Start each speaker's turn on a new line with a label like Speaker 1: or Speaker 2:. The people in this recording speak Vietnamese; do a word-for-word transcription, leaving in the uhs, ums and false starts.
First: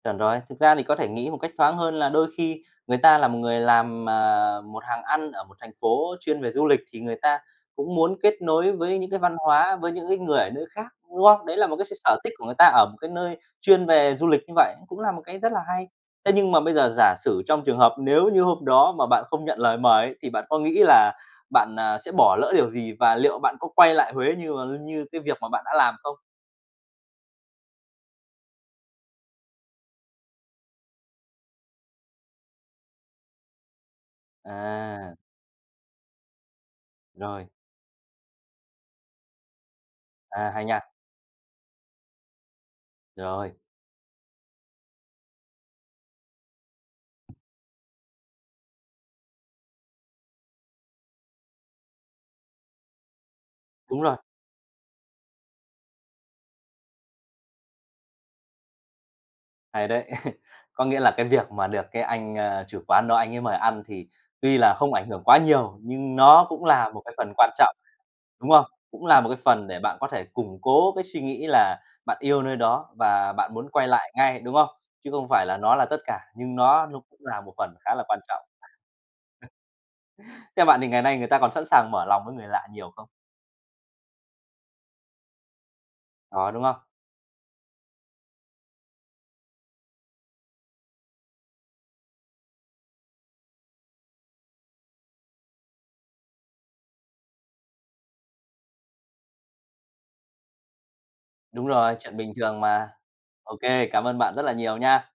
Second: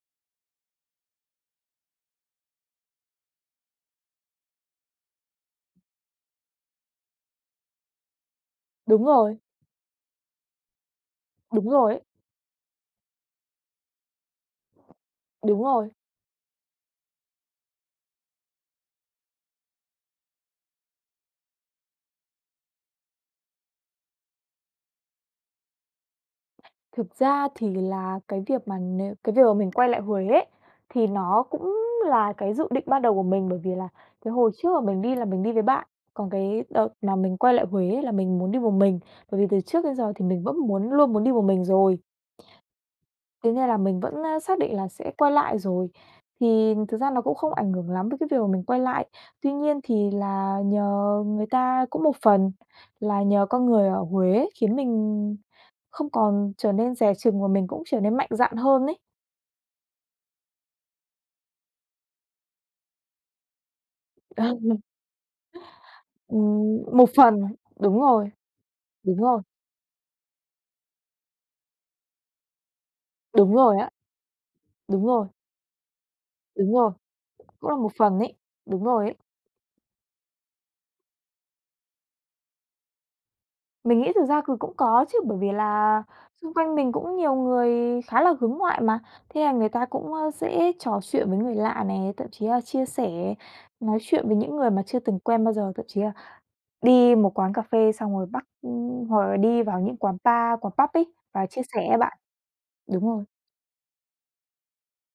Speaker 1: Chuẩn rồi. Thực ra thì có thể nghĩ một cách thoáng hơn là đôi khi người ta là một người làm, à, một hàng ăn ở một thành phố chuyên về du lịch, thì người ta cũng muốn kết nối với
Speaker 2: Đúng
Speaker 1: những cái văn
Speaker 2: rồi.
Speaker 1: hóa, với những cái người ở nơi khác, đúng không? Đấy là
Speaker 2: Đúng
Speaker 1: một cái s
Speaker 2: rồi
Speaker 1: s
Speaker 2: ấy.
Speaker 1: sở thích của người ta ở một cái nơi chuyên về du lịch như vậy, cũng là một cái rất là
Speaker 2: Đúng
Speaker 1: hay.
Speaker 2: rồi.
Speaker 1: Thế nhưng mà bây giờ giả sử trong trường hợp nếu như hôm đó mà bạn không nhận lời mời ấy, thì bạn có nghĩ là bạn, ờ, sẽ bỏ lỡ điều gì? Và liệu bạn có quay lại Huế như và luôn như cái việc mà bạn đã làm không?
Speaker 2: Thực ra thì vì là cái việc mà nếu cái việc mà mình quay lại Huế ấy thì nó cũng là cái dự định ban đầu của mình, bởi vì là cái hồi trước mà mình
Speaker 1: À.
Speaker 2: đi là mình đi với bạn. Còn cái đợt mà mình
Speaker 1: Rồi.
Speaker 2: quay lại Huế là mình muốn đi một mình, bởi vì từ trước đến giờ thì mình
Speaker 1: À,
Speaker 2: vẫn
Speaker 1: hay nha.
Speaker 2: muốn luôn muốn đi một mình rồi.
Speaker 1: Rồi.
Speaker 2: Thế nên là mình vẫn, ơ, xác định là sẽ quay lại rồi. Thì thực ra nó cũng không ảnh hưởng lắm với đến cái việc mà mình quay lại. Tuy nhiên thì là nhờ người ta cũng một phần là nhờ con người ở
Speaker 1: Đúng rồi.
Speaker 2: Huế khiến mình không còn trở nên dè chừng và mình cũng trở nên mạnh dạn hơn ấy.
Speaker 1: Hay đấy. Có nghĩa là cái việc mà được cái anh, ơ, chủ quán đó anh ấy mời ăn thì tuy là
Speaker 2: Ừm.
Speaker 1: không ảnh hưởng quá nhiều, nhưng nó cũng
Speaker 2: Ừm,
Speaker 1: là một
Speaker 2: một
Speaker 1: cái phần
Speaker 2: phần,
Speaker 1: quan trọng,
Speaker 2: đúng rồi.
Speaker 1: đúng không? Cũng
Speaker 2: Đúng
Speaker 1: là một cái
Speaker 2: rồi.
Speaker 1: phần để bạn có thể củng cố cái suy nghĩ là bạn yêu nơi đó và
Speaker 2: Đúng
Speaker 1: bạn muốn
Speaker 2: rồi
Speaker 1: quay
Speaker 2: á.
Speaker 1: lại ngay, đúng không?
Speaker 2: Đúng
Speaker 1: Chứ
Speaker 2: rồi.
Speaker 1: không phải là nó là tất cả, nhưng
Speaker 2: Đúng
Speaker 1: nó
Speaker 2: rồi.
Speaker 1: nó cũng là một
Speaker 2: Cũng là
Speaker 1: phần
Speaker 2: một
Speaker 1: khá là quan
Speaker 2: phần ấy.
Speaker 1: trọng.
Speaker 2: Đúng rồi ấy.
Speaker 1: Theo bạn thì ngày nay người ta còn sẵn sàng mở lòng với người lạ nhiều không?
Speaker 2: Mình nghĩ thực ra cừ cũng có chứ, bởi vì là
Speaker 1: Có,
Speaker 2: xung
Speaker 1: đúng
Speaker 2: quanh
Speaker 1: không?
Speaker 2: mình cũng nhiều người khá là hướng ngoại mà. Thế, à, người ta cũng, ơ, sẽ trò chuyện với người lạ nè, thậm chí là chia sẻ, nói chuyện với những người mà chưa từng quen bao giờ, thậm chí là đi một quán cà phê xong rồi bắt ưm, hoặc là đi vào những quán pa, quán Pub ấy, vào chia
Speaker 1: Đúng
Speaker 2: sẻ
Speaker 1: rồi,
Speaker 2: á bạn.
Speaker 1: chuyện bình thường mà.
Speaker 2: Đúng rồi.
Speaker 1: Ô kê, cảm ơn bạn rất là nhiều nha.